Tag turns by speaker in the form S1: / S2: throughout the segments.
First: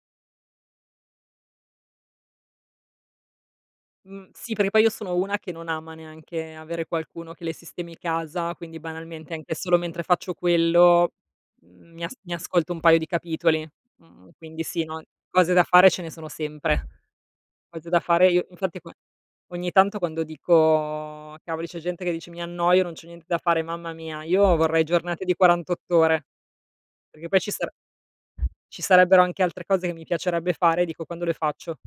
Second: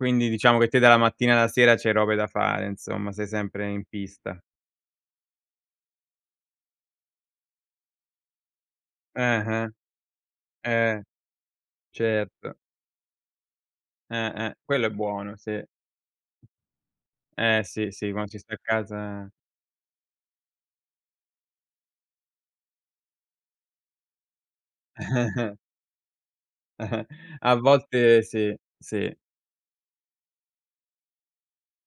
S1: Quindi diciamo che te dalla mattina alla sera c'hai robe da fare, insomma, sei sempre in
S2: Mh,
S1: pista.
S2: sì, perché poi io sono una che non ama neanche avere qualcuno che le sistemi casa, quindi banalmente
S1: Eh,
S2: anche
S1: eh.
S2: solo mentre faccio
S1: Eh!
S2: quello, mhmm, mi as mi
S1: Certo.
S2: ascolto un paio di capitoli. Mhmm,
S1: Eh, eh.
S2: quindi sì,
S1: Quello è
S2: no,
S1: buono,
S2: cose
S1: sì.
S2: da fare ce ne sono sempre,
S1: Eh
S2: cose
S1: sì,
S2: da
S1: sì,
S2: fare
S1: quando ci
S2: io
S1: sta a
S2: infatti quan
S1: casa
S2: ogni tanto quando dico: "Cavoli, c'è gente che dice mi annoio, non c'ho niente da fare, mamma mia!" Io vorrei giornate di 48 ore. Perché poi ci
S1: A
S2: sare
S1: volte sì,
S2: ci
S1: sì.
S2: sarebbero anche altre cose che mi piacerebbe fare, e dico: "Quando le faccio?"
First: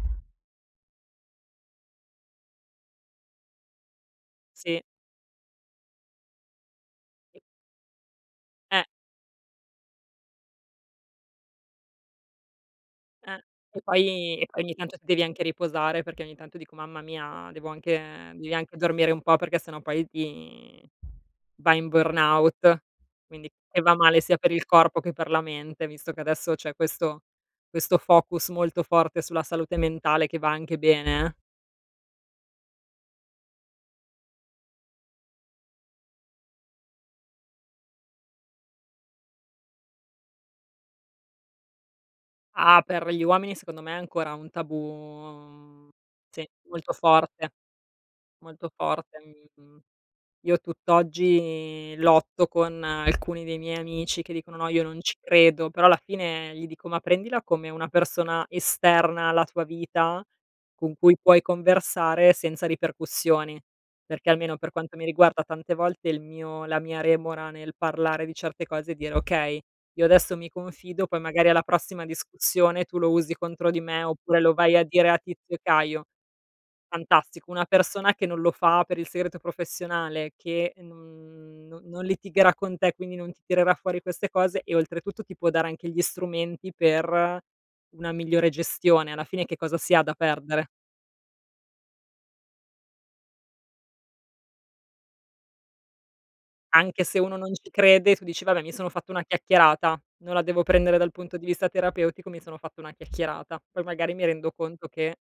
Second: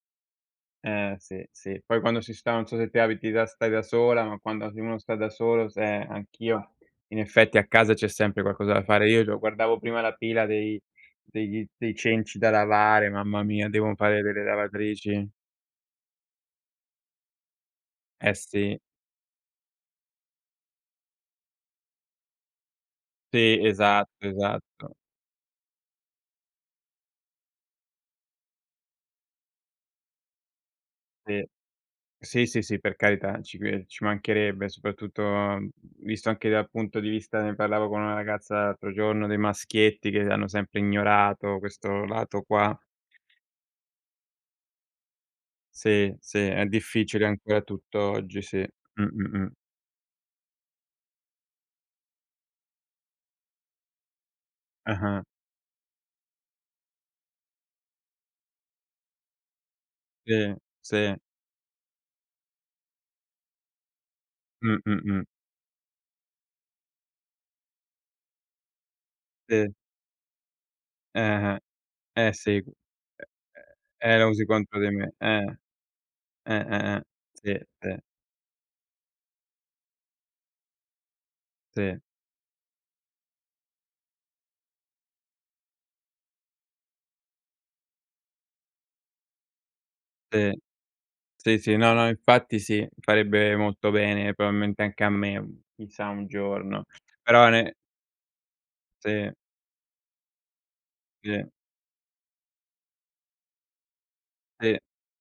S1: Eh sì, sì. Poi quando si sta non so se te abiti da stai da sola, ma quando
S2: Sì.
S1: anche uno sta da solo, se anch'io in effetti a casa c'è sempre qualcosa da
S2: Eh!
S1: fare. Io già guardavo prima la pila dei degli dei cenci da lavare, mamma
S2: Eh.
S1: mia!
S2: E
S1: Devo fare
S2: poi
S1: delle
S2: e poi ogni tanto ti devi
S1: lavatrici.
S2: anche riposare perché ogni tanto dico: "Mamma mia, devo anche
S1: Eh
S2: devi anche
S1: sì.
S2: dormire un po' perché sennò poi vi vai in burnout." Quindi
S1: Sì.
S2: che va male
S1: Esatto,
S2: sia per il
S1: esatto.
S2: corpo che per la mente, visto che adesso c'è questo questo focus molto forte sulla salute mentale che va anche bene, eh.
S1: Sì. Sì, sì, sì, per carità, ci cre ci mancherebbe, soprattutto visto anche dal punto di vista, ne parlavo con una ragazza l'altro giorno, dei maschietti che hanno sempre ignorato questo lato qua.
S2: Ah, per gli uomini secondo me è ancora un tabù
S1: Sì, sì,
S2: sì,
S1: è
S2: molto
S1: difficile
S2: forte.
S1: ancora tutto oggi, sì.
S2: Molto
S1: Mh,
S2: forte,
S1: mh, mh.
S2: mhmm, io tutt'oggi lotto con alcuni dei miei amici che dicono: "No, io non ci
S1: Ah-ah.
S2: credo". Però alla fine gli dico: "Ma prendila come una persona esterna alla tua vita
S1: Sì,
S2: con
S1: sì.
S2: cui puoi conversare senza ripercussioni." Perché, almeno per
S1: Mh,
S2: quanto
S1: mh,
S2: mi
S1: mh.
S2: riguarda, tante volte il mio la mia remora nel parlare di certe cose e dire: "Okay,
S1: Sì.
S2: io adesso mi confido, poi
S1: Eh,
S2: magari
S1: eh,
S2: alla prossima
S1: eh. Eh sì.
S2: discussione tu lo usi contro di me
S1: Eh, la
S2: oppure
S1: usi
S2: lo vai
S1: contro
S2: a
S1: di
S2: dire
S1: me.
S2: a
S1: Eh.
S2: tizio e caio".
S1: Eh, eh, eh.
S2: Fantastico,
S1: Sì,
S2: una
S1: sì.
S2: persona che non lo fa per il segreto professionale, che non non
S1: Sì.
S2: non litigherà con te, quindi non ti tirerà fuori queste cose e oltretutto ti può dare anche gli strumenti per una migliore gestione. Alla fine che cosa si ha
S1: Sì.
S2: perdere?
S1: Sì, sì, no, no, infatti sì, farebbe molto bene probabilmente anche a me, chissà un giorno.
S2: Anche se uno
S1: Però
S2: non ci
S1: ne
S2: crede tu dici: "Vabbè mi sono fatto una
S1: Sì.
S2: chiacchierata, non la devo prendere dal punto
S1: Sì.
S2: di vista terapeutico, mi sono fatto una chiacchierata. Poi magari mi rendo
S1: Sì.
S2: conto che"